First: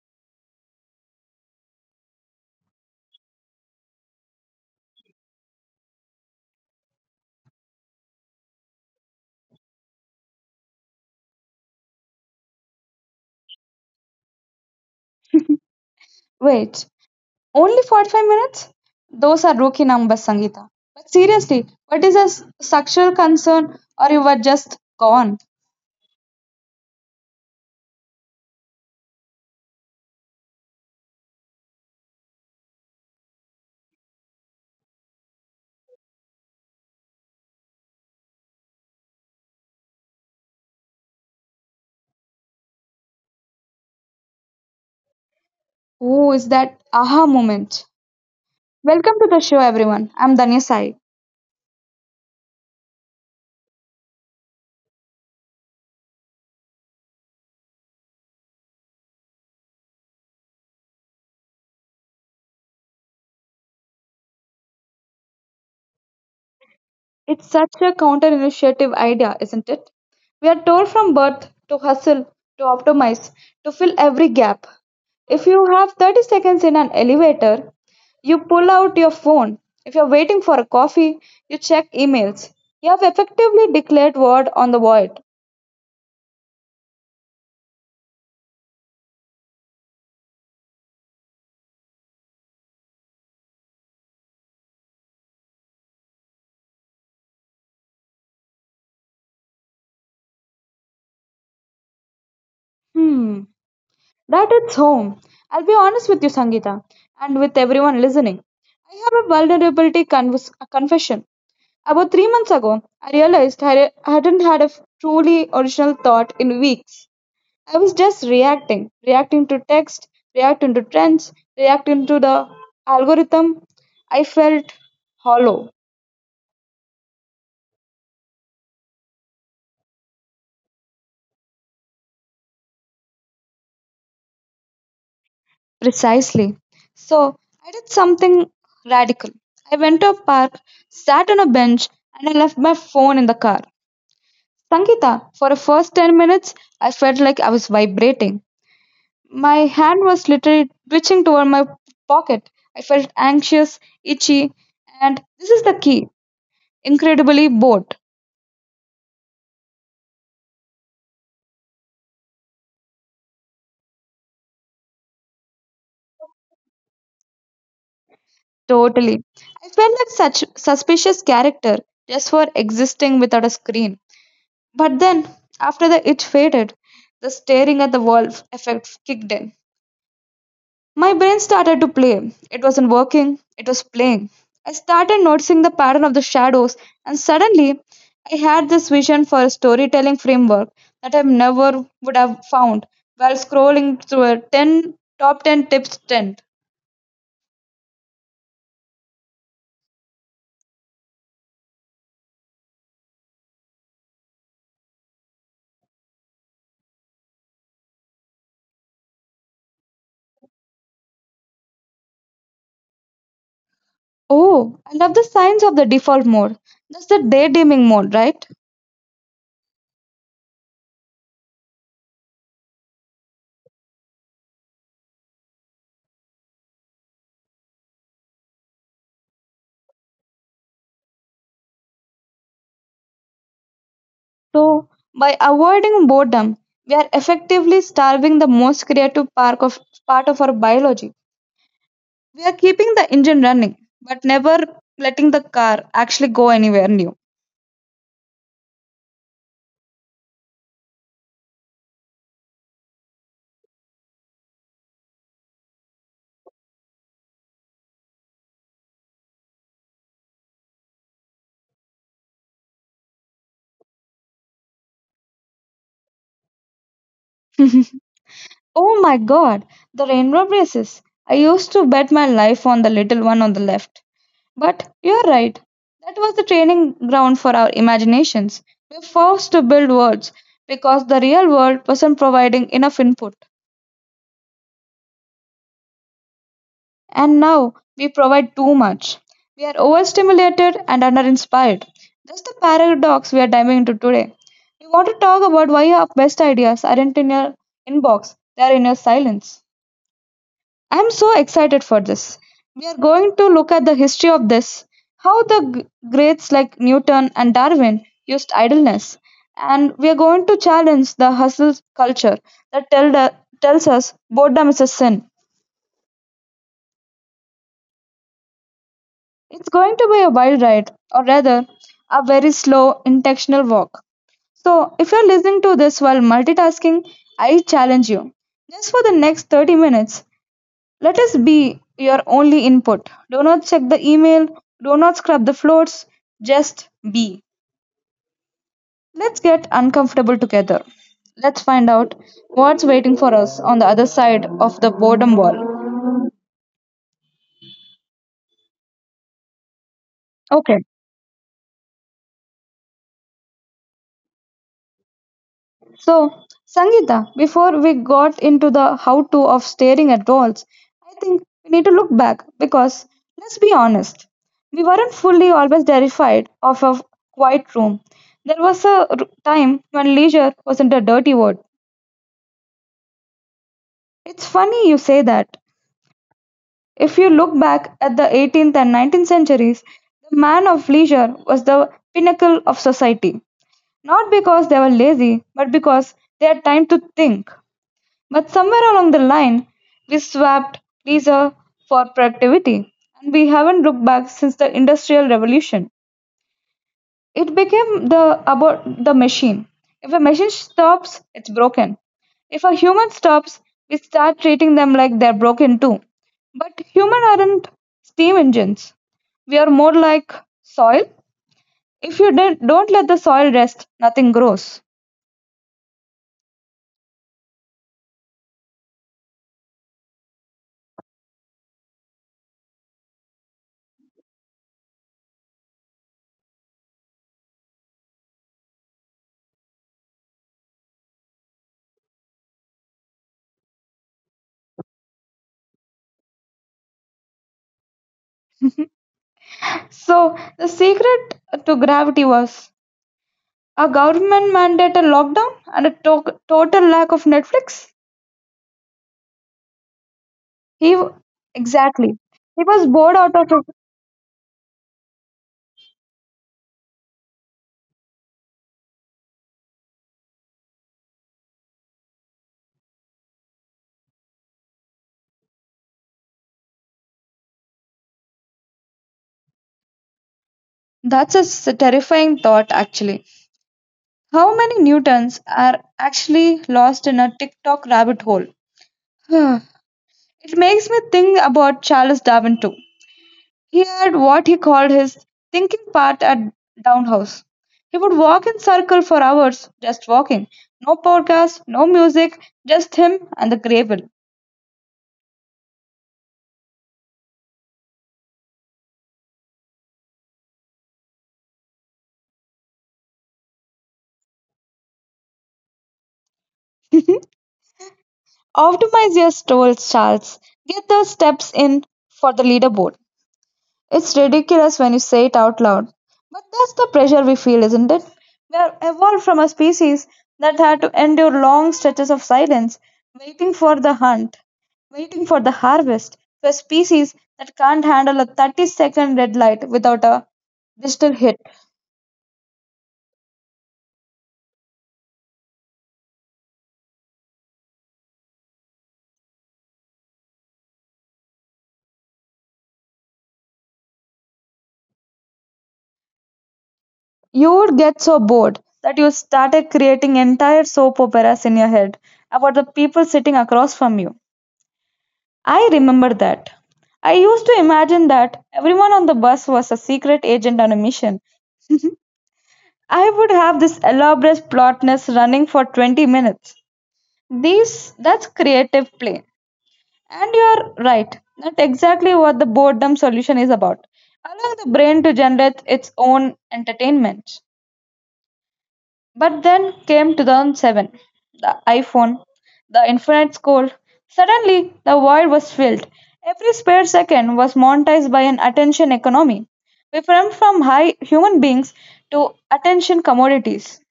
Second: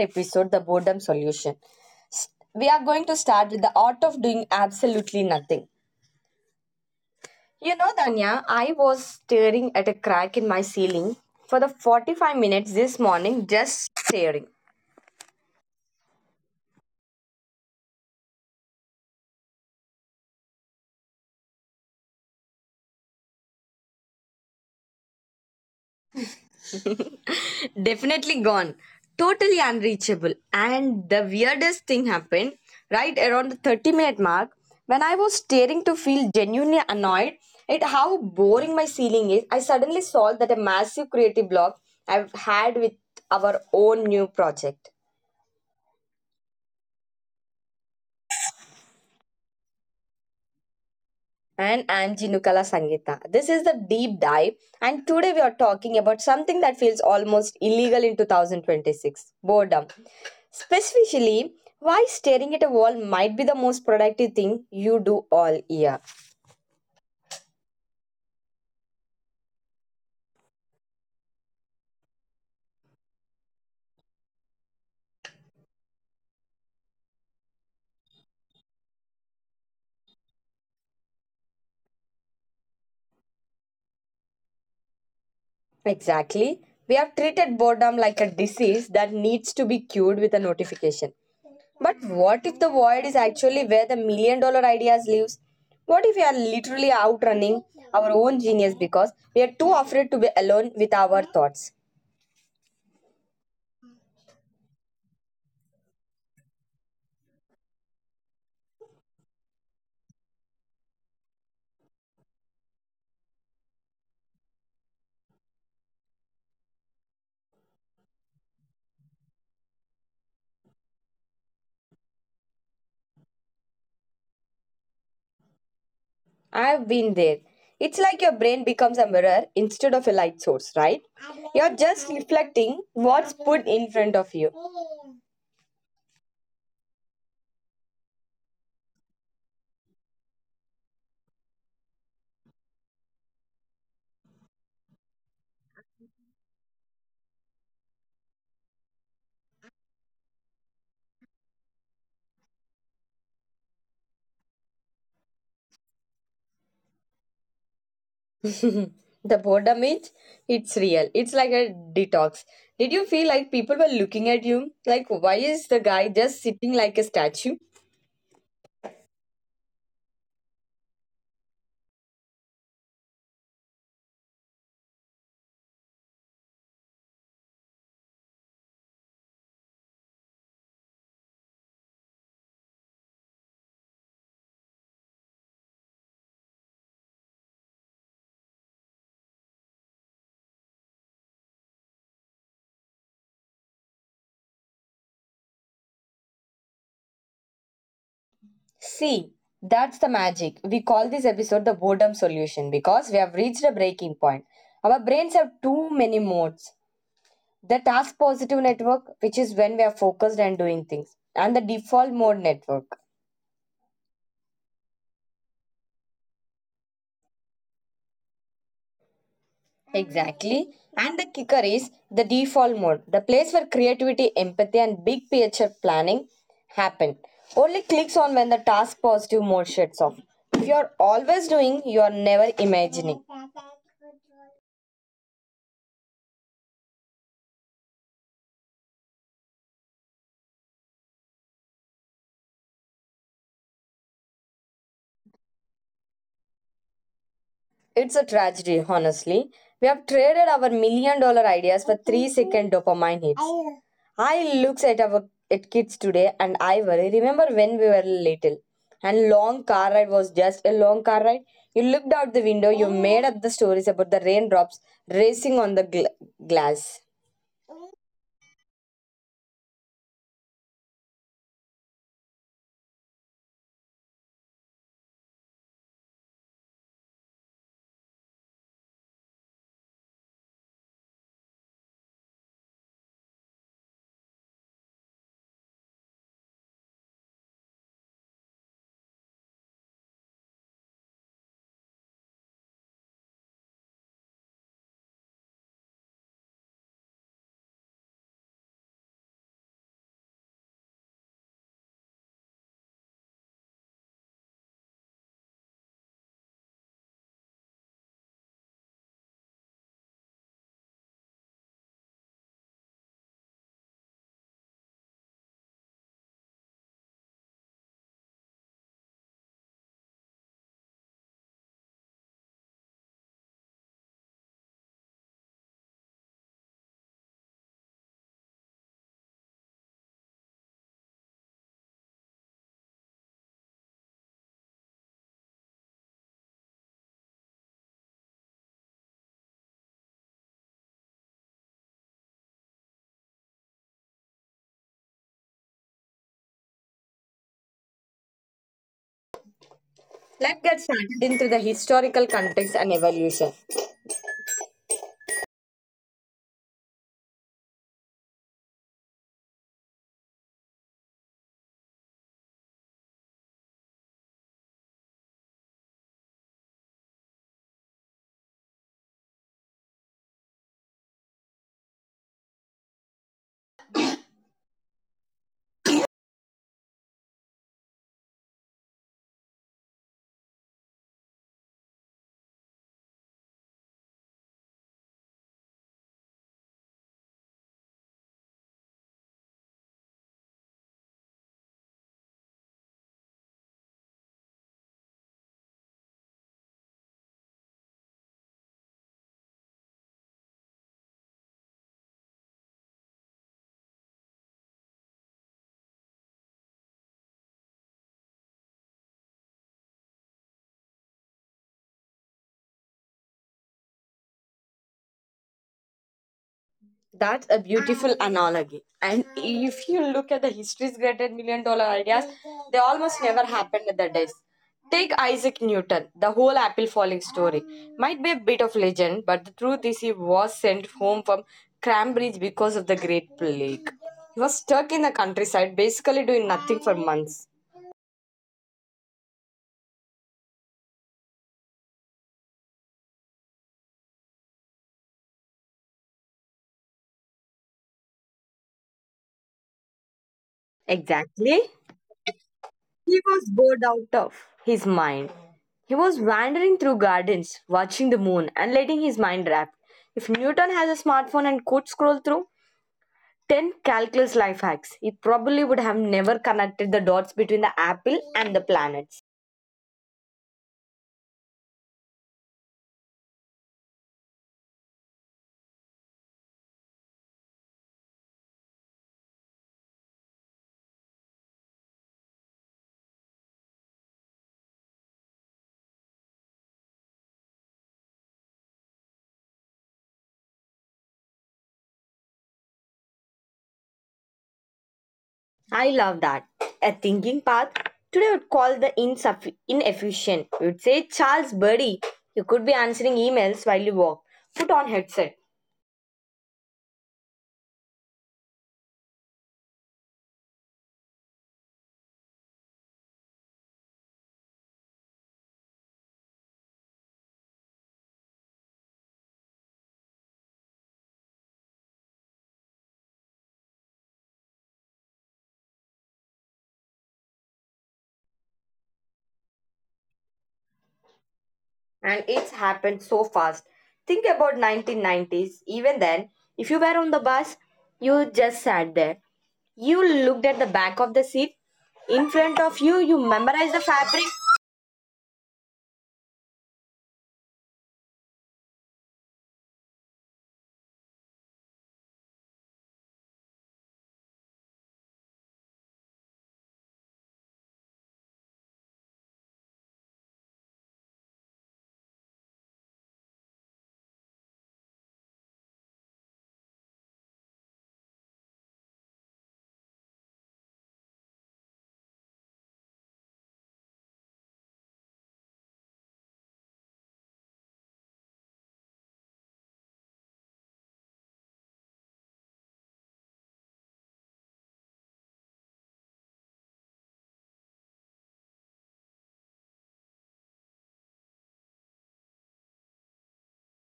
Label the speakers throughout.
Speaker 1: episode, The Boredom Solution. We are going to start with the art of doing absolutely nothing. You know, Danya, I was staring at a crack in my ceiling for the 45 minutes this morning, just staring.
Speaker 2: Wait, only 45 minutes? Those are rookie numbers, Sangeeta. But seriously, what is a structural concern or you were just gone?
Speaker 1: Definitely gone. Totally unreachable. And the weirdest thing happened right around the 30-minute mark when I was staring to feel genuinely annoyed at how boring my ceiling is. I suddenly saw that a massive creative block I've had with our own new project.
Speaker 2: Who is that aha moment? Welcome to the show, everyone. I'm Danya Sai.
Speaker 1: And I'm Jinukala Sangita. This is the deep dive, and today we are talking about something that feels almost illegal in 2026 boredom. Specifically, why staring at a wall might be the most productive thing you do all year.
Speaker 2: It's such a counter-intuitive idea, isn't it? We are told from birth to hustle, to optimize, to fill every gap. If you have 30 seconds in an elevator, you pull out your phone. If you're waiting for a coffee, you check emails. You have effectively declared war on the void.
Speaker 1: Exactly. We have treated boredom like a disease that needs to be cured with a notification. But what if the void is actually where the million dollar ideas lives? What if we are literally outrunning our own genius because we are too afraid to be alone with our thoughts?
Speaker 2: Hmm, that hits home. I'll be honest with you, Sangeeta, and with everyone listening. I have a a confession. About 3 months ago, I realized I hadn't had a truly original thought in weeks. I was just reacting, reacting to text, reacting to trends, reacting to the algorithm. I felt hollow.
Speaker 1: I've been there. It's like your brain becomes a mirror instead of a light source, right? You're just reflecting what's put in front of you.
Speaker 2: Precisely. So I did something radical. I went to a park, sat on a bench, and I left my phone in the car. Sankita, for the first 10 minutes, I felt like I was vibrating. My hand was literally twitching toward my pocket. I felt anxious, itchy, and this is the key incredibly bored.
Speaker 1: The boredom is it's real. It's like a detox. Did you feel like people were looking at you? Like why is the guy just sitting like a statue?
Speaker 2: Totally. I felt like such suspicious character just for existing without a screen. But then, after the itch faded, the staring at the wall effect kicked in. My brain started to play. It wasn't working, it was playing. I started noticing the pattern of the shadows, and suddenly I had this vision for a storytelling framework that I never would have found while scrolling through a 10 top 10 tips trend.
Speaker 1: See, that's the magic. We call this episode the boredom solution because we have reached a breaking point. Our brains have too many modes. The task positive network, which is when we are focused and doing things, and the default mode network.
Speaker 2: Oh, I love the signs of the default mode. That's the daydreaming mode, right?
Speaker 1: Exactly. And the kicker is the default mode, the place where creativity, empathy, and big picture planning happen. Only clicks on when the task positive mode shuts off. If you are always doing, you are never imagining.
Speaker 2: So, by avoiding boredom, we are effectively starving the most creative part of our biology. We are keeping the engine running, but never letting the car actually go anywhere new.
Speaker 1: It's a tragedy, honestly. We have traded our million dollar ideas for three second dopamine hits. I look at our at kids today and I worry. Remember when we were little and long car ride was just a long car ride? You looked out the window, you made up the stories about the raindrops racing on the glass.
Speaker 2: Oh my god, the rainbow braces. I used to bet my life on the little one on the left. But you're right. That was the training ground for our imaginations. We were forced to build worlds because the real world wasn't providing enough input. And now we provide too much. We are overstimulated and underinspired. That's the paradox we are diving into today. We want to talk about why your best ideas aren't in your inbox, they are in your silence. I'm so excited for this. We are going to look at the history of this, how the greats like Newton and Darwin used idleness, and we are going to challenge the hustle culture that tells us boredom is a sin. It's going to be a wild ride, or rather, a very slow, intentional walk. So, if you're listening to this while multitasking, I challenge you. Just for the next 30 minutes, let us be your only input. Do not check the email, do not scrub the floors, just be. Let's get uncomfortable together. Let's find out what's waiting for us on the other side of the boredom wall.
Speaker 1: Let's get
Speaker 2: Okay,
Speaker 1: started into the historical context and evolution.
Speaker 2: so, Sangeeta, before we got into the how to of staring at walls, I think we need to look back because let's be honest, we weren't fully always terrified of a quiet room. There was a time when leisure wasn't a dirty word. It's funny you say that. If you look back at the 18th and 19th centuries, the man of leisure was the pinnacle of society. Not because they were lazy, but because they had time to think. But somewhere along the line, we swapped leisure for productivity, and we haven't looked back since the Industrial Revolution. It became the about the machine. If a machine stops, it's broken. If a human stops, we start treating them like they're broken too. But humans aren't steam engines. We are more like soil. If you don't let the soil rest, nothing grows.
Speaker 1: That's a beautiful analogy. And if you look at the history's greatest million dollar ideas, they almost never happened at the desk. Take Isaac Newton, the whole apple falling story. Might be a bit of legend, but the truth is he was sent home from Cambridge because of the Great Plague. He was stuck in the countryside, basically doing nothing for months.
Speaker 2: So the secret to gravity was a government-mandated lockdown and a total lack of Netflix. He w-
Speaker 1: Exactly.
Speaker 2: exactly. He was bored
Speaker 1: He
Speaker 2: out
Speaker 1: was
Speaker 2: of.
Speaker 1: bored out of his mind. He was wandering through gardens, watching the moon, and letting his mind rap. If Newton has a smartphone and could scroll through 10 calculus life hacks, he probably would have never connected the dots between the apple and the planets.
Speaker 2: That's a terrifying thought, actually. How many Newtons are actually lost in a TikTok rabbit hole? It makes me think about Charles Darwin too. He had what he called his thinking part at Down House. He would walk in circle for hours, just walking. No podcast, no music, just him and the gravel.
Speaker 1: I love that. A thinking path. Today I would call the inefficient. We would say, Charles, buddy, you could be answering emails while you walk. Put on headset.
Speaker 2: Optimius told Charles, get those steps in for the leaderboard. It's ridiculous when you say it out loud. But that's the pressure we feel, isn't it? We are evolved from a species that had to endure long stretches of silence, waiting for the hunt, waiting for the harvest, to a species that can't handle a 30-second red light without a digital hit.
Speaker 1: And it's happened so fast. Think about 1990s, even then if you were on the bus, you just sat there, you looked at the back of the seat in front of you, you memorized the fabric
Speaker 2: You would get so bored that you started creating entire soap operas in your head about the people sitting across from you. I remember that. I used to imagine that everyone on the bus was a secret agent on a mission. I would have this elaborate plotness running for 20 minutes. These that's creative play. And you're right, not exactly what the boredom solution is about. Allowing the brain to generate its own entertainment. But then came 2007, the iPhone, the infinite scroll. Suddenly, the world was filled. Every spare second was monetized by an attention economy. We went from high human beings to attention commodities.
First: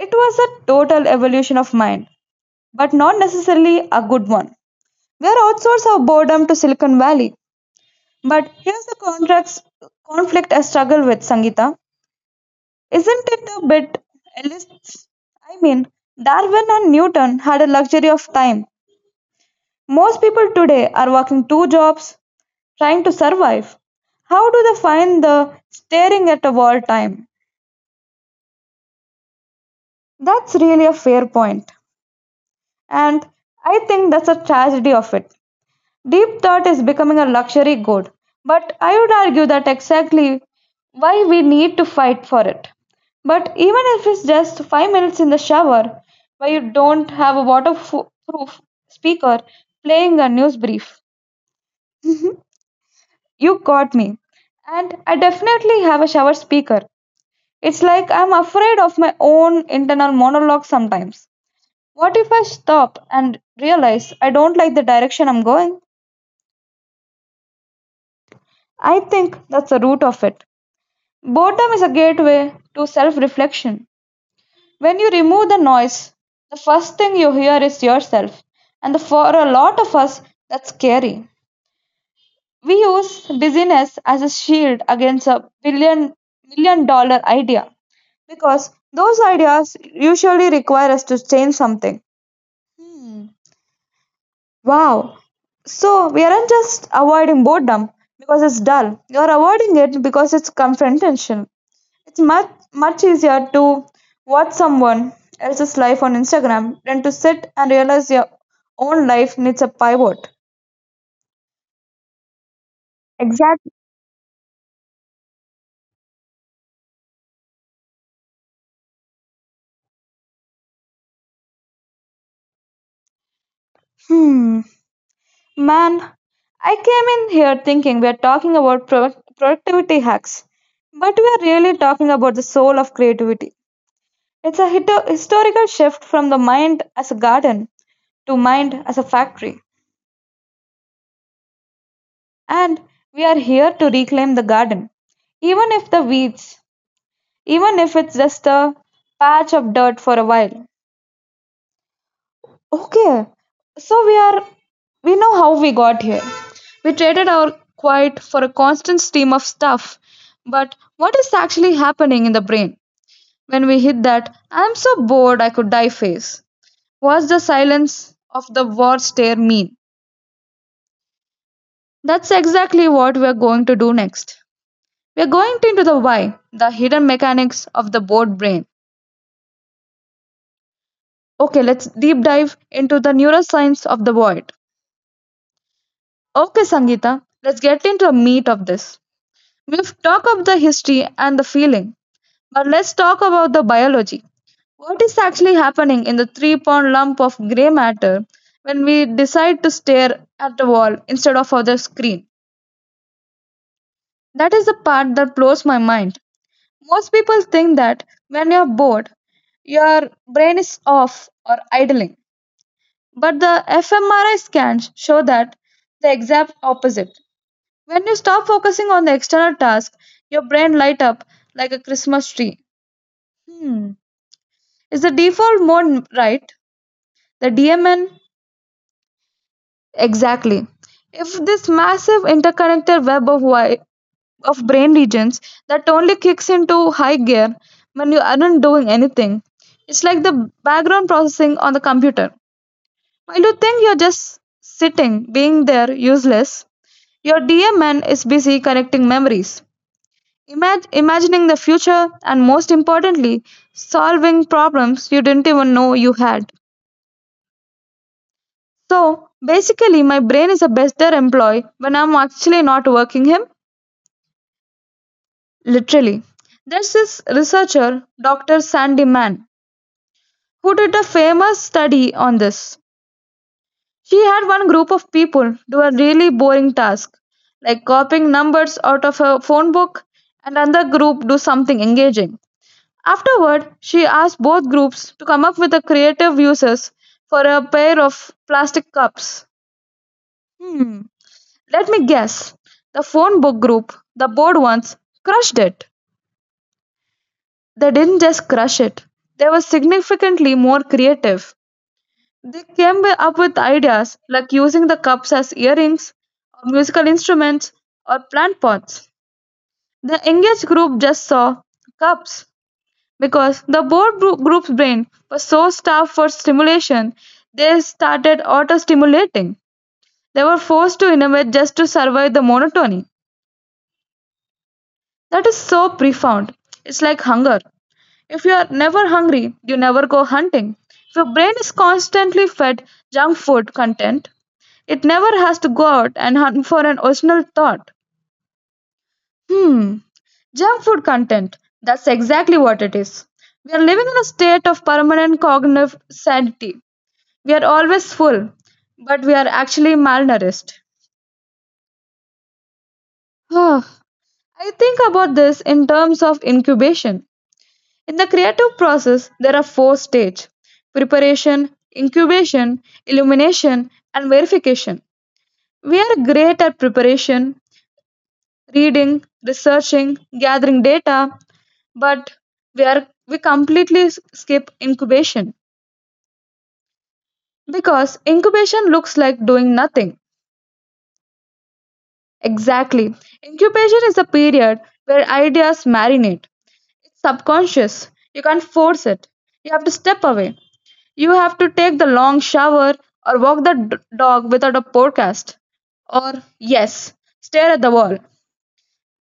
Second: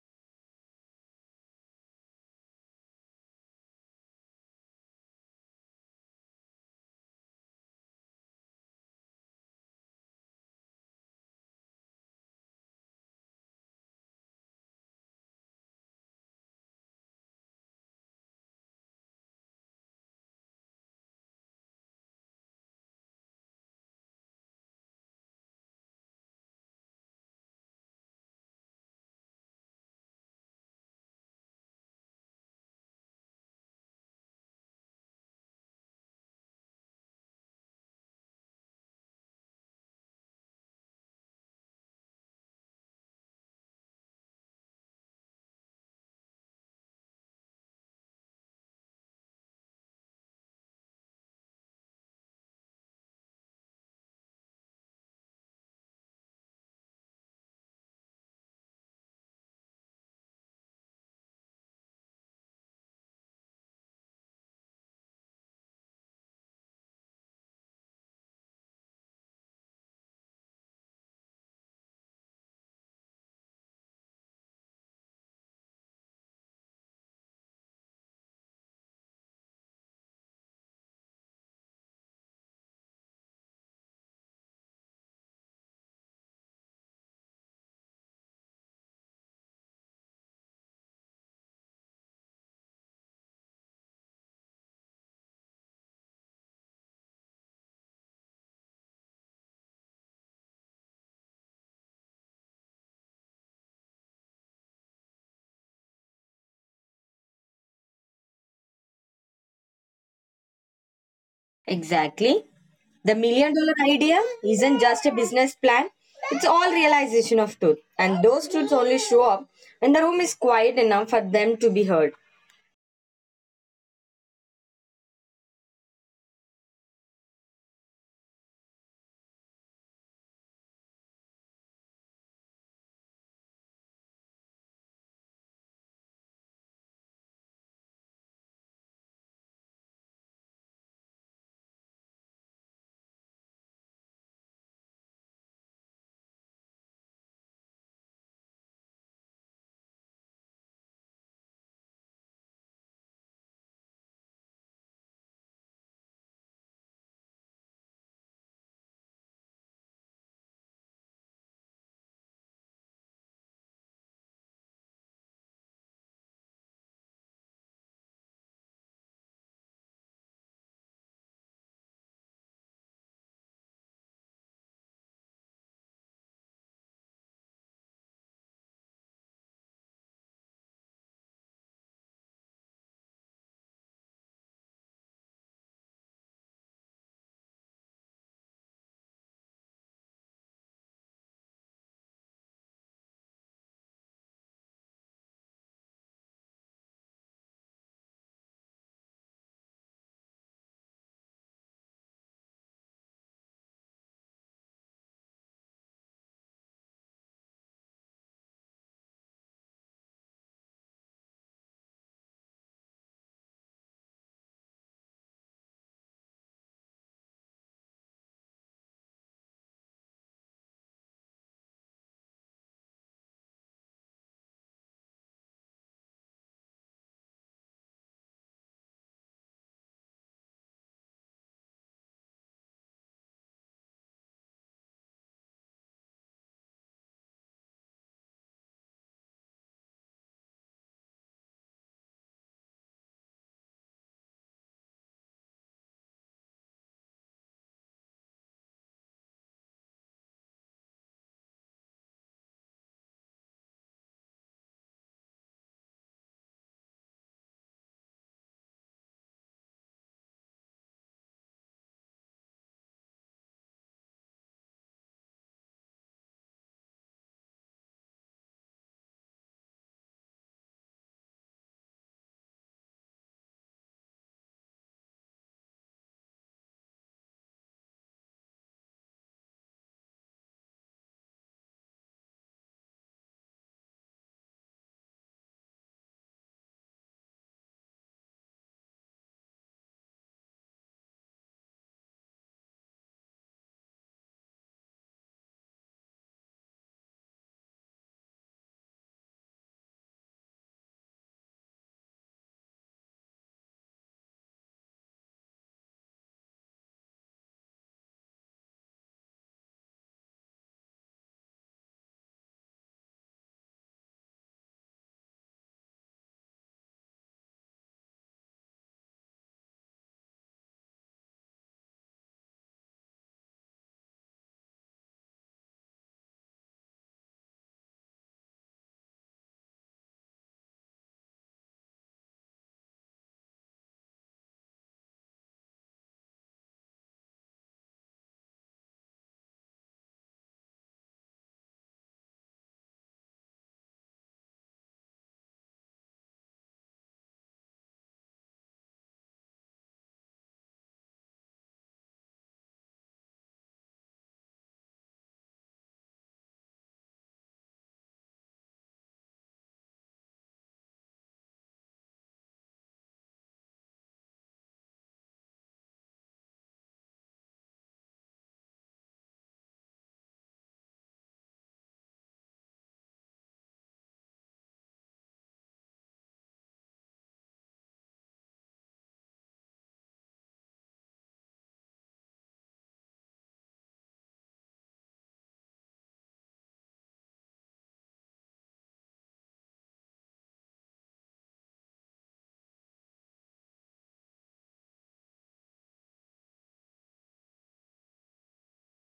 Speaker 2: It was a total evolution of mind, but not necessarily a good one. We are outsource our boredom to Silicon Valley. But here's the contracts conflict I struggle with, Sangita. Isn't it a bit elitist? I mean, Darwin and Newton had a luxury of time. Most people today are working two jobs, trying to survive. How do they find the staring at a wall time? That's really a fair point, and I think that's a tragedy of it. Deep thought is becoming a luxury good, but I would argue that exactly why we need to fight for it. But even if it's just 5 minutes in the shower, where you don't have a waterproof speaker playing a news brief, you got me. And I definitely have a shower speaker. It's like I'm afraid of my own internal monologue sometimes. What if I stop and realize I don't like the direction I'm going? I think that's the root of it. Boredom is a gateway to self reflection. When you remove the noise, the first thing you hear is yourself. And for a lot of us, that's scary. We use busyness as a shield against a billion million dollar idea because those ideas usually require us to change something. Hmm. Wow. So we aren't just avoiding boredom because it's dull. You're avoiding it because it's confrontational. It's much easier to watch someone else's life on Instagram than to sit and realize your own life needs a pivot.
Speaker 1: exactly. The million
Speaker 2: Exactly.
Speaker 1: dollar idea isn't just a business plan, it's all realization of truth, and those truths only show up when the room is quiet enough for them to be heard.
Speaker 2: Hmm. Man, I came in here thinking we are talking about productivity hacks, but we are really talking about the soul of creativity. It's a historical shift from the mind as a garden to mind as a factory, and we are here to reclaim the garden, even if the weeds even if it's just a patch of dirt for a while. Okay, so we know how we got here. We traded our quiet for a constant stream of stuff. But what is actually happening in the brain when we hit that I'm so bored I could die face? What's the silence of the war stare mean? That's exactly what we're going to do next. We're going into the why, the hidden mechanics of the bored brain. Okay, let's deep dive into the neuroscience of the void. Okay, Sangeeta, let's get into the meat of this. We've talked of the history and the feeling, but let's talk about the biology. What is actually happening in the 3 pound lump of grey matter when we decide to stare at the wall instead of other screen? That is the part that blows my mind. Most people think that when you're bored, your brain is off or idling. But the fMRI scans show that the exact opposite. When you stop focusing on the external task, your brain light up like a Christmas tree. Hmm. Is the default mode right? The DMN? Exactly. If this massive interconnected web of of brain regions that only kicks into high gear when you aren't doing anything, it's like the background processing on the computer. While you think you're just sitting, being there, useless, your DMN is busy connecting memories, imagining the future, and most importantly, solving problems you didn't even know you had. So basically, my brain is a better employee when I'm actually not working him, literally. There's this researcher, Dr. Sandy Mann, who did a famous study on this. She had one group of people do a really boring task, like copying numbers out of a phone book, and another group do something engaging. Afterward, she asked both groups to come up with a creative uses for a pair of plastic cups. Hmm, let me guess. The phone book group, the bored ones, crushed it. They didn't just crush it, they were significantly more creative. They came up with ideas like using the cups as earrings, or musical instruments, or plant pots. The engaged group just saw cups. Because the groups' brain was so starved for stimulation, they started auto-stimulating. They were forced to innovate just to survive the monotony. That is so profound. It's like hunger. If you are never hungry, you never go hunting. If your brain is constantly fed junk food content, it never has to go out and hunt for an original thought. Hmm, junk food content. That's exactly what it is. We are living in a state of permanent cognitive sanity. We are always full, but we are actually malnourished. Huh. I think about this in terms of incubation. In the creative process, there are four stages: preparation, incubation, illumination, and verification. We are great at preparation, reading, researching, gathering data, but we completely skip incubation because incubation looks like doing nothing. Exactly. Incubation is a period where ideas marinate. It's subconscious. You can't force it. You have to step away. You have to take the long shower or walk the dog without a podcast. Or, yes, stare at the wall.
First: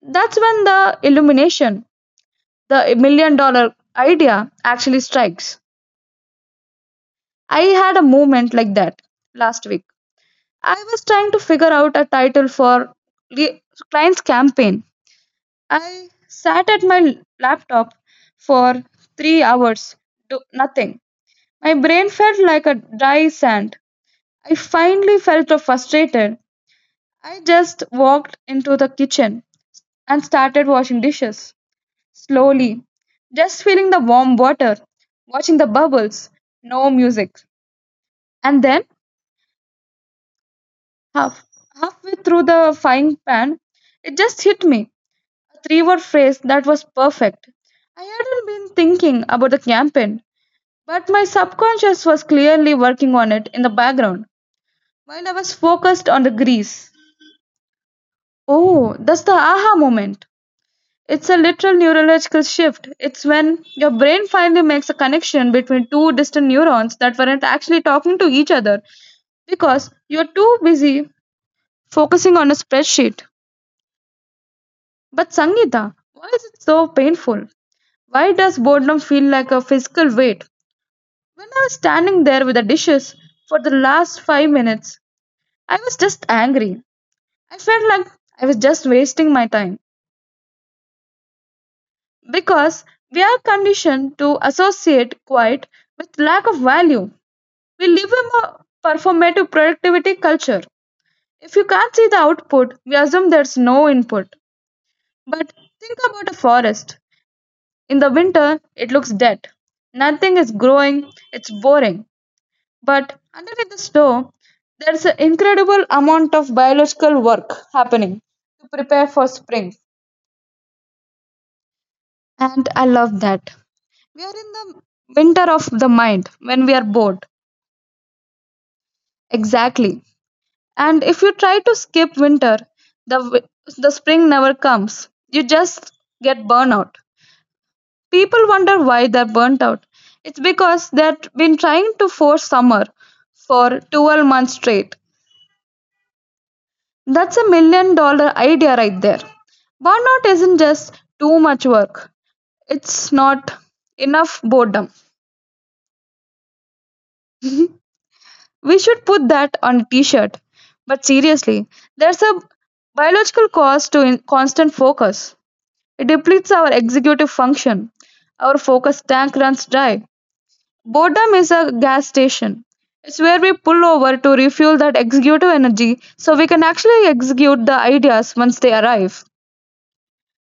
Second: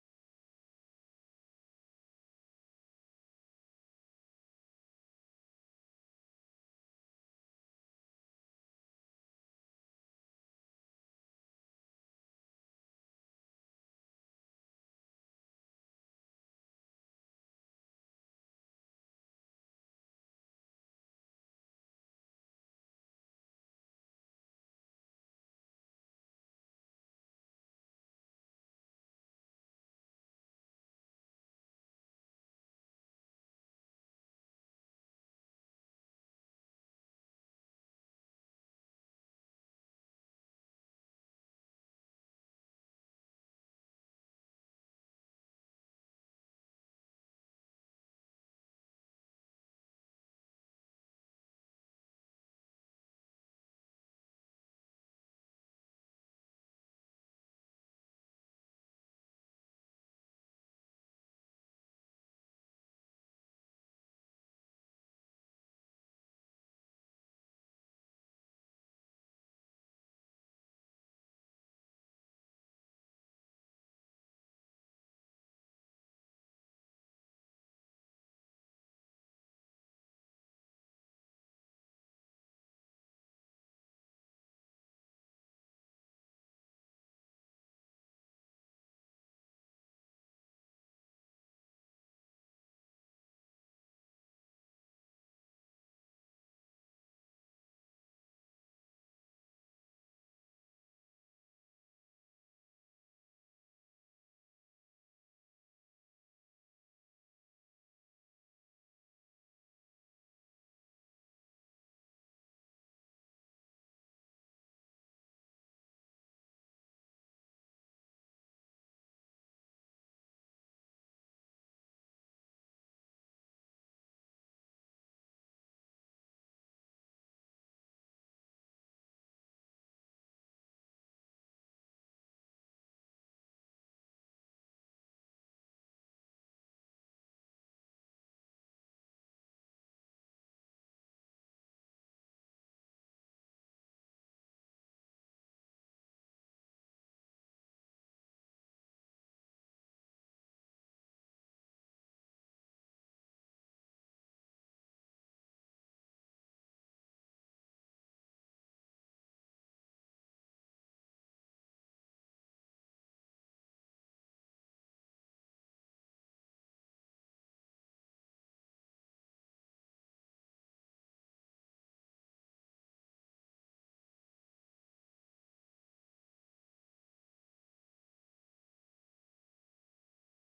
Speaker 2: That's when the illumination, the million dollar idea, actually strikes. I had a moment like that last week. I was trying to figure out a title for the client's campaign. I sat at my laptop for 3 hours, do nothing. My brain felt like a dry sand. I finally felt frustrated. I just walked into the kitchen and started washing dishes slowly, just feeling the warm water, watching the bubbles, no music. And then, half halfway through the frying pan, it just hit me. A three word phrase that was perfect. I hadn't been thinking about the campaign. But my subconscious was clearly working on it in the background while I was focused on the grease. Oh, that's the aha moment. It's a literal neurological shift. It's when your brain finally makes a connection between two distant neurons that weren't actually talking to each other because you're too busy focusing on a spreadsheet. But Sangeeta, why is it so painful? Why does boredom feel like a physical weight? When I was standing there with the dishes for the last 5 minutes, I was just angry. I felt like I was just wasting my time because we are conditioned to associate quiet with lack of value. We live in a performative productivity culture. If you can't see the output, we assume there's no input. But think about a forest. In the winter, it looks dead. Nothing is growing, it's boring. But underneath the snow, there's an incredible amount of biological work happening to prepare for spring. And I love that. We are in the winter of the mind when we are bored. Exactly. And if you try to skip winter, the wi- the spring never comes. You just get burnout. People wonder why they're burnt out. It's because they've been trying to force summer for 12 months straight. That's a million dollar idea right there. Burnout isn't just too much work. It's not enough boredom. We should put that on a t-shirt. But seriously, there's a biological cost to constant focus. It depletes our executive function. Our focus tank runs dry. Boredom is a gas station. It's where we pull over to refuel that executive energy so we can actually execute the ideas once they arrive.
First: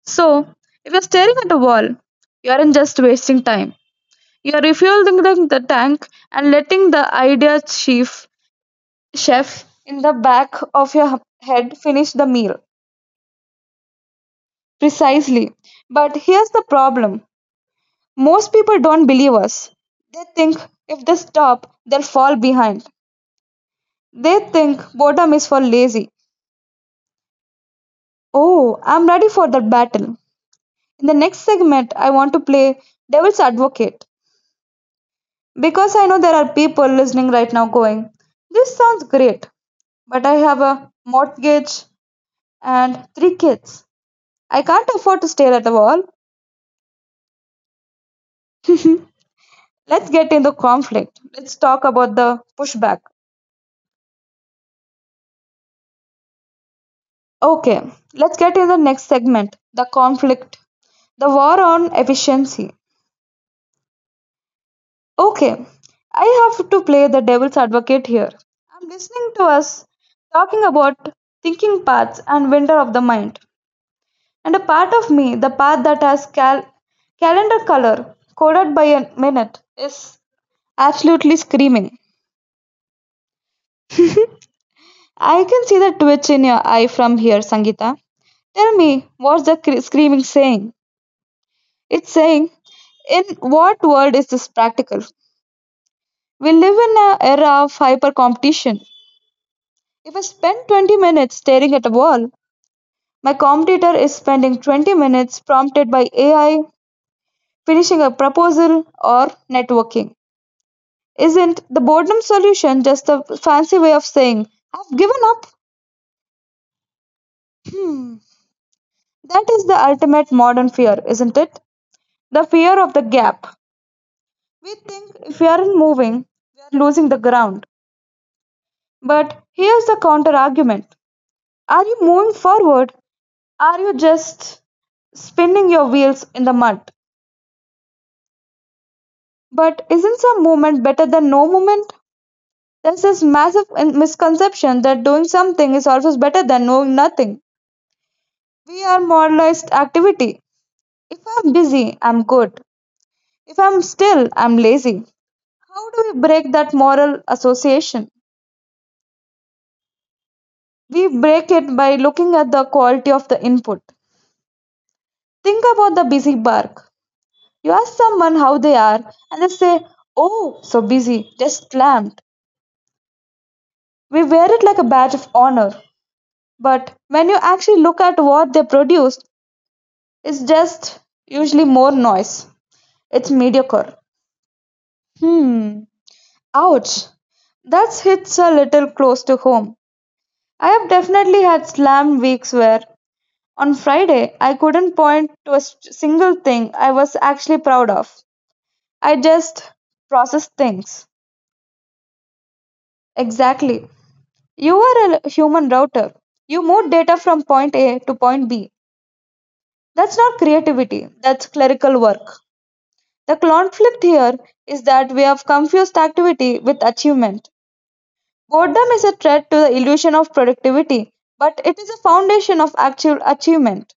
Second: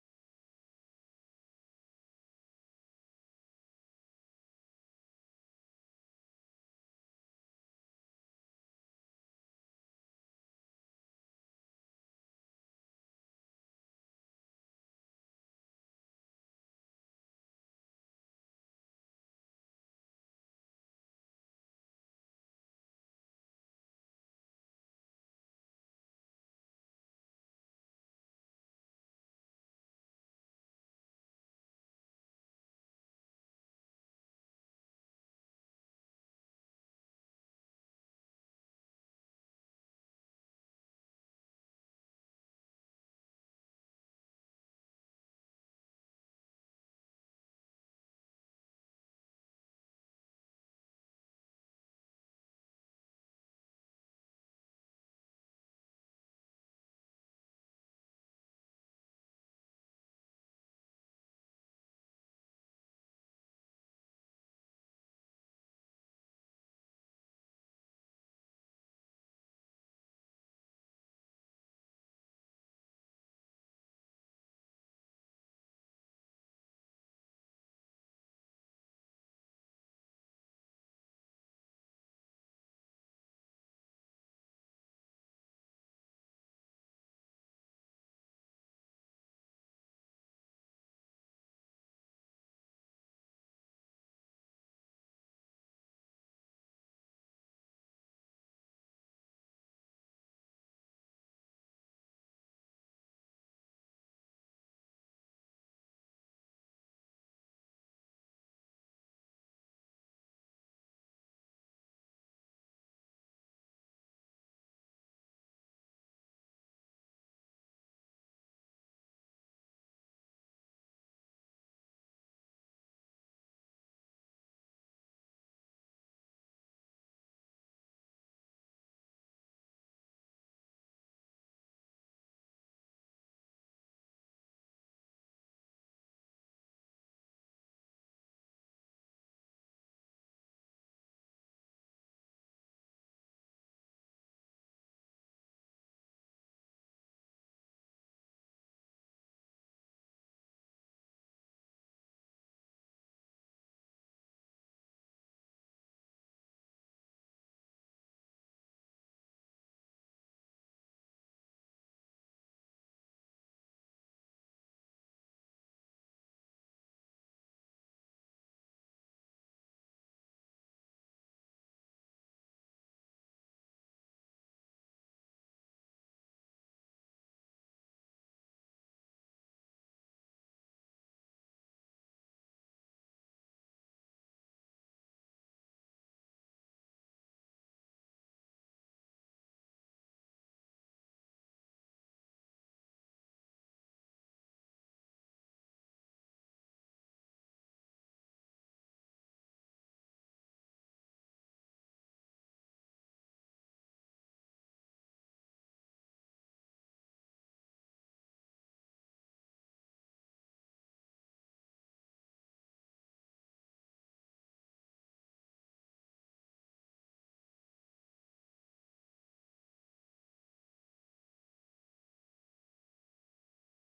Speaker 2: So, if you're staring at a wall, you aren't just wasting time. You are refueling the tank and letting the idea chief chef in the back of your head finish the meal. Precisely. But here's the problem: most people don't believe us. They think if they stop, they'll fall behind. They think boredom is for lazy. Oh, I'm ready for that battle. In the next segment, I want to play devil's advocate because I know there are people listening right now going, "This sounds great, but I have a mortgage and three kids. I can't afford to stare at the wall." Let's get in the conflict. Let's talk about the pushback. Okay, let's get in the next segment, the conflict, the war on efficiency. Okay, I have to play the devil's advocate here. I'm listening to us talking about thinking paths and winter of the mind. And a part of me, the path that has calendar color coded by a minute, is absolutely screaming. I can see the twitch in your eye from here, Sangita. Tell me, what's the screaming saying? It's saying, in what world is this practical? We live in an era of hyper competition. If I spend 20 minutes staring at a wall, my competitor is spending 20 minutes prompted by AI, finishing a proposal, or networking. Isn't the boredom solution just a fancy way of saying, I've given up? Hmm, that is the ultimate modern fear, isn't it? The fear of the gap. We think if we aren't moving, we are losing the ground. But here's the counter argument: are you moving forward? Are you just spinning your wheels in the mud? But isn't some movement better than no movement? There's this massive misconception that doing something is always better than knowing nothing. We are moralized activity. If I'm busy, I'm good. If I'm still, I'm lazy. How do we break that moral association? We break it by looking at the quality of the input. Think about the busy bark. You ask someone how they are, and they say, "Oh, so busy, just slammed." We wear it like a badge of honor. But when you actually look at what they produce, it's just usually more noise. It's mediocre. Hmm, ouch. That hits a little close to home. I have definitely had slam weeks where on Friday, I couldn't point to a single thing I was actually proud of. I just processed things. Exactly. You are a human router. You move data from point A to point B. That's not creativity, that's clerical work. The conflict here is that we have confused activity with achievement. Boredom is a threat to the illusion of productivity, but it is a foundation of actual achievement.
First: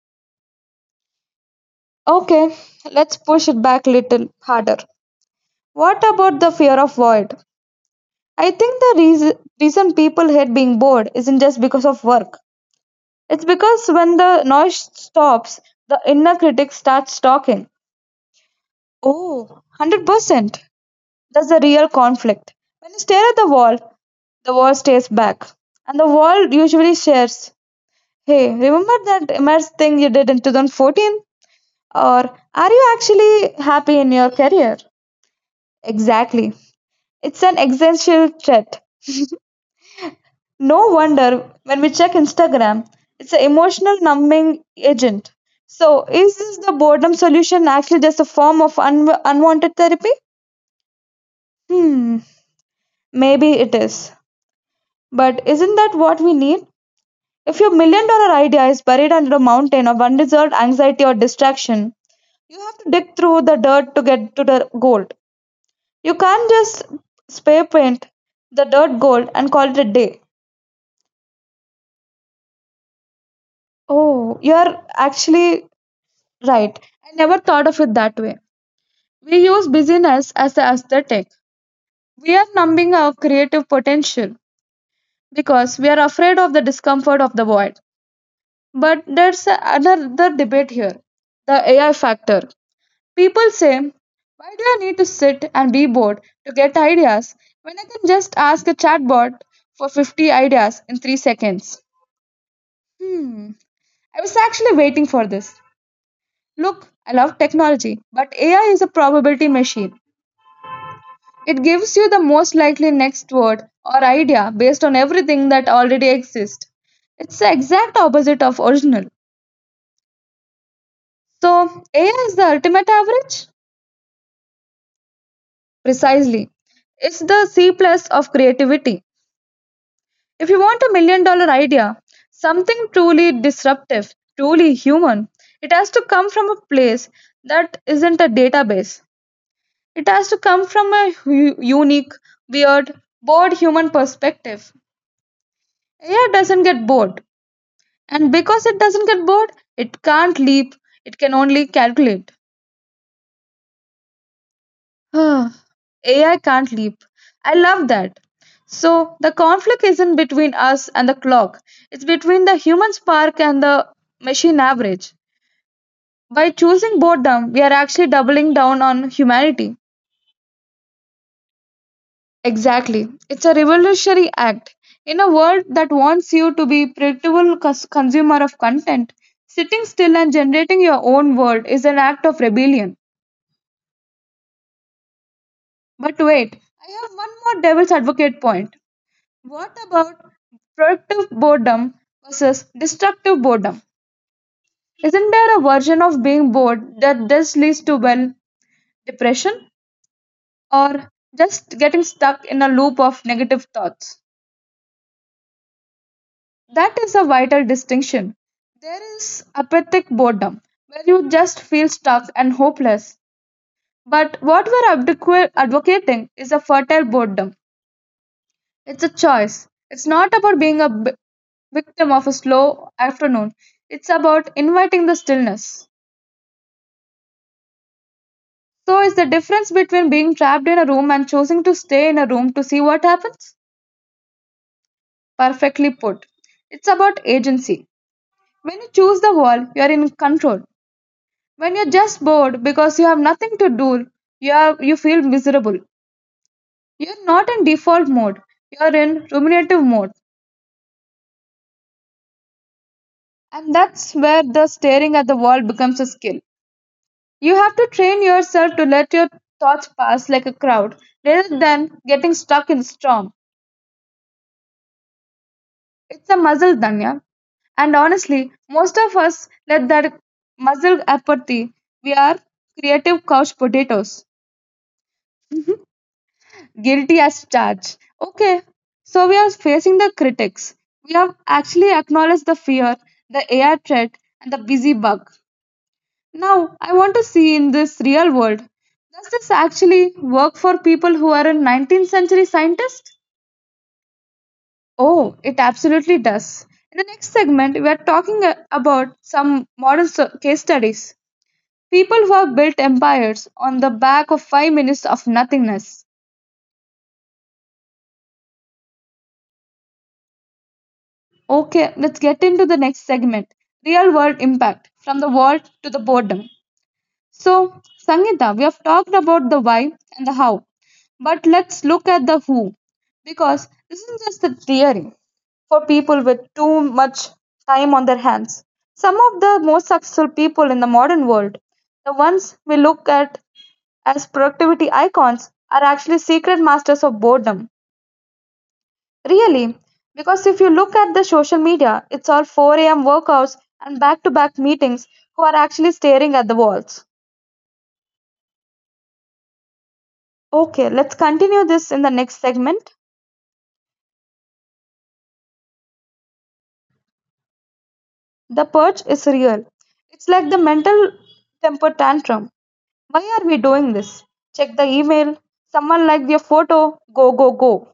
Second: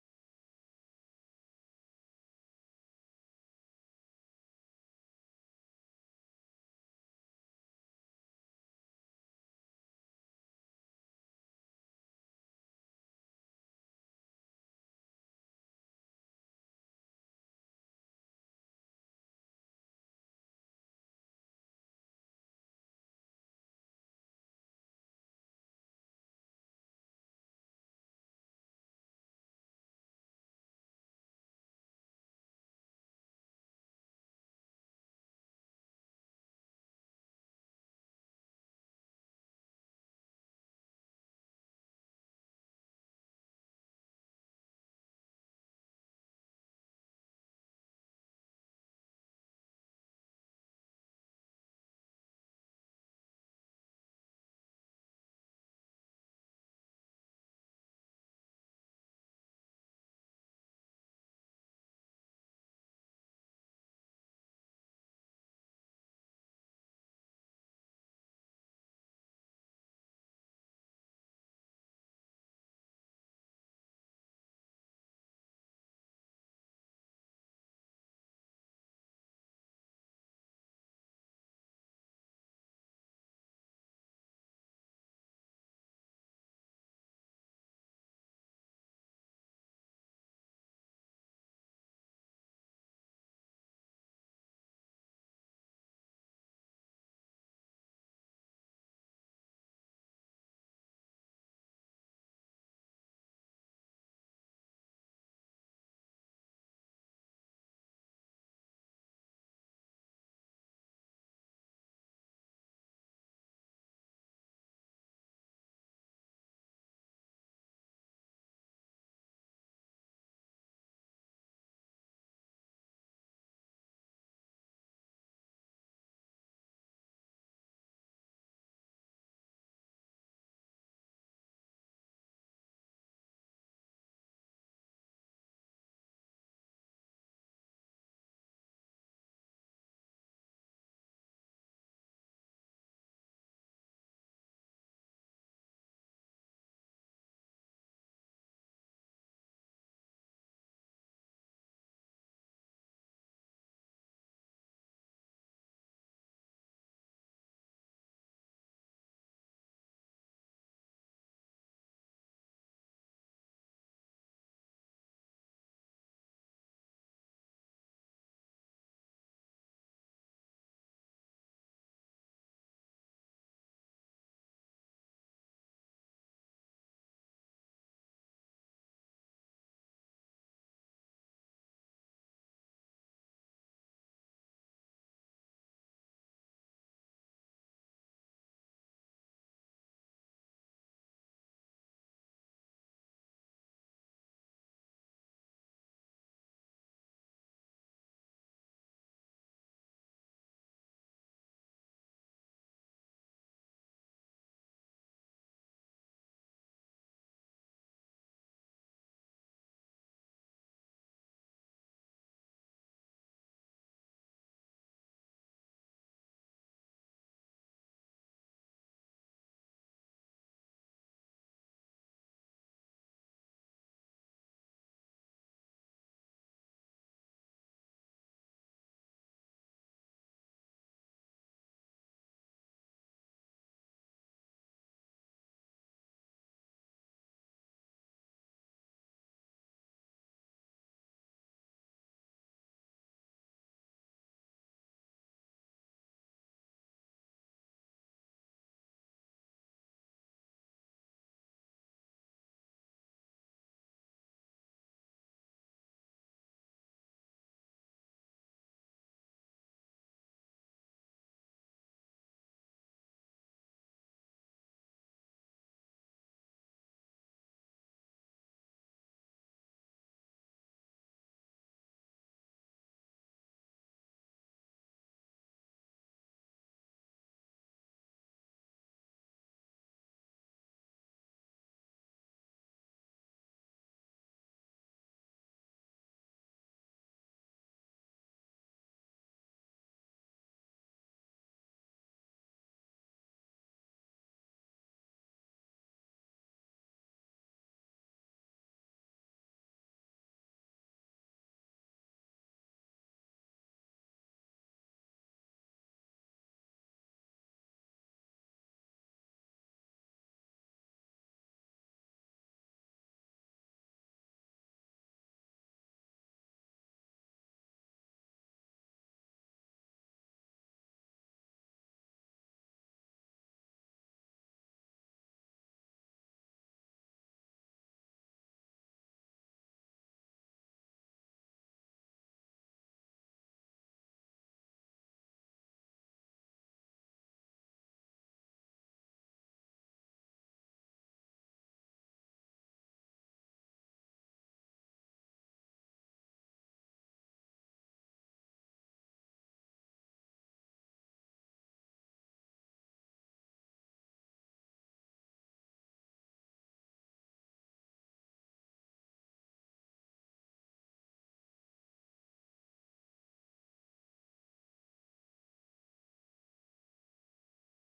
Speaker 2: Okay, let's push it back a little harder. What about the fear of void? I think the reason people hate being bored isn't just because of work. It's because when the noise stops, the inner critic starts talking. Oh, 100%. That's the real conflict. When you stare at the wall stares back. And the wall usually shares, "Hey, remember that immense thing you did in 2014?" Or, "Are you actually happy in your career?" Exactly. It's an existential threat. No wonder when we check Instagram, it's an emotional numbing agent. So, is this the boredom solution actually just a form of unwanted therapy? Hmm, maybe it is. But isn't that what we need? If your million dollar idea is buried under a mountain of undeserved anxiety or distraction, you have to dig through the dirt to get to the gold. You can't just spray paint the dirt gold and call it a day. Oh, you are actually right. I never thought of it that way. We use busyness as the aesthetic. We are numbing our creative potential because we are afraid of the discomfort of the void. But there's another debate here: the AI factor. People say, "Why do I need to sit and be bored to get ideas when I can just ask a chatbot for 50 ideas in 3 seconds?" Hmm, I was actually waiting for this. Look, I love technology, but AI is a probability machine. It gives you the most likely next word or idea based on everything that already exists. It's the exact opposite of original. So, AI is the ultimate average? Precisely. It's the C plus of creativity. If you want a million dollar idea, something truly disruptive, truly human, it has to come from a place that isn't a database. It has to come from a unique, weird, bored human perspective. AI doesn't get bored. And because it doesn't get bored, it can't leap, it can only calculate. AI can't leap. I love that. So the conflict isn't between us and the clock, it's between the human spark and the machine average. By choosing boredom, we are actually doubling down on humanity. Exactly. It's a revolutionary act. In a world that wants you to be predictable consumer of content, sitting still and generating your own world is an act of rebellion. But wait, I have one more devil's advocate point. What about productive boredom versus destructive boredom? Isn't there a version of being bored that just leads to, well, depression or just getting stuck in a loop of negative thoughts? That is a vital distinction. There is apathic boredom, where you just feel stuck and hopeless. But what we're advocating is a fertile boredom. It's a choice. It's not about being a victim of a slow afternoon. It's about inviting the stillness. So, is the difference between being trapped in a room and choosing to stay in a room to see what happens? Perfectly put. It's about agency. When you choose the wall, you are in control. When you're just bored because you have nothing to do, you feel miserable. You're not in default mode, you're in ruminative mode. And that's where the staring at the wall becomes a skill. You have to train yourself to let your thoughts pass like a crowd rather than getting stuck in a storm. It's a muscle, Danya. And honestly, most of us let that muscle apathy. We are creative couch potatoes. Guilty as charged. Okay, so we are facing the critics. We have actually acknowledged the fear, the AI threat, and the busy bug. Now, I want to see in this real world. Does this actually work for people who are a 19th century scientist? Oh, it absolutely does. In the next segment, we are talking about some modern case studies. People who have built empires on the back of 5 minutes of nothingness. Okay, let's get into the next segment, real world impact from the world to the boredom. So, Sangeeta, we have talked about the why and the how, but let's look at the who because this isn't just the theory for people with too much time on their hands. Some of the most successful people in the modern world, the ones we look at as productivity icons, are actually secret masters of boredom. Really, because if you look at the social media, it's all 4 a.m. workouts and back to back meetings who are actually staring at the walls. Okay, let's continue this in the next segment. The purge is real. It's like the mental temper tantrum. Why are we doing this? Check the email. Someone liked your photo. Go, go, go.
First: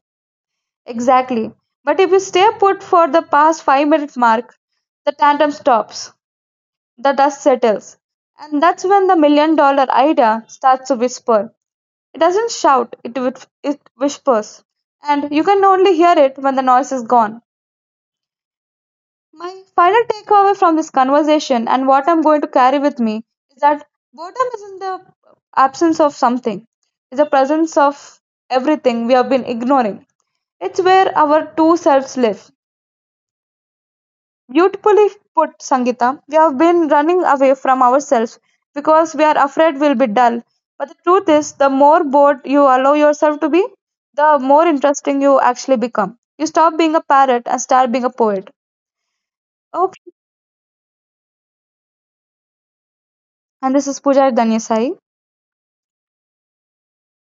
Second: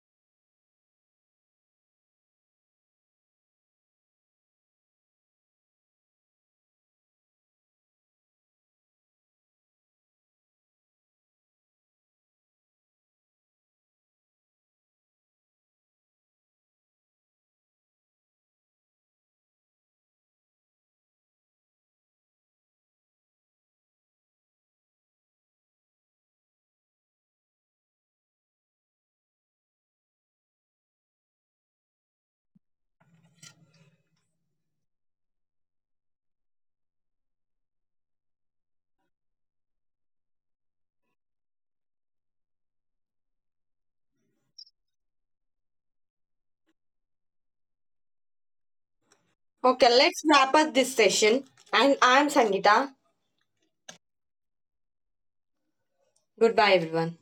Speaker 2: Exactly. But if you stay put for the past 5 minutes mark, the tantrum stops. The dust settles. And that's when the million dollar idea starts to whisper. It doesn't shout, it whispers. And you can only hear it when the noise is gone. My final takeaway from this conversation and what I'm going to carry with me is that boredom isn't the absence of something, it's the presence of everything we have been ignoring. It's where our two selves live. Beautifully put, Sangita. We have been running away from ourselves because we are afraid we'll be dull. But the truth is, the more bored you allow yourself to be, the more interesting you actually become. You stop being a parrot and start being a poet.
Speaker 1: Okay,
Speaker 2: Okay.
Speaker 1: let's wrap up this session, and I'm Sangeeta.
Speaker 2: And this is Pooja Danyasai.
Speaker 1: Goodbye, everyone.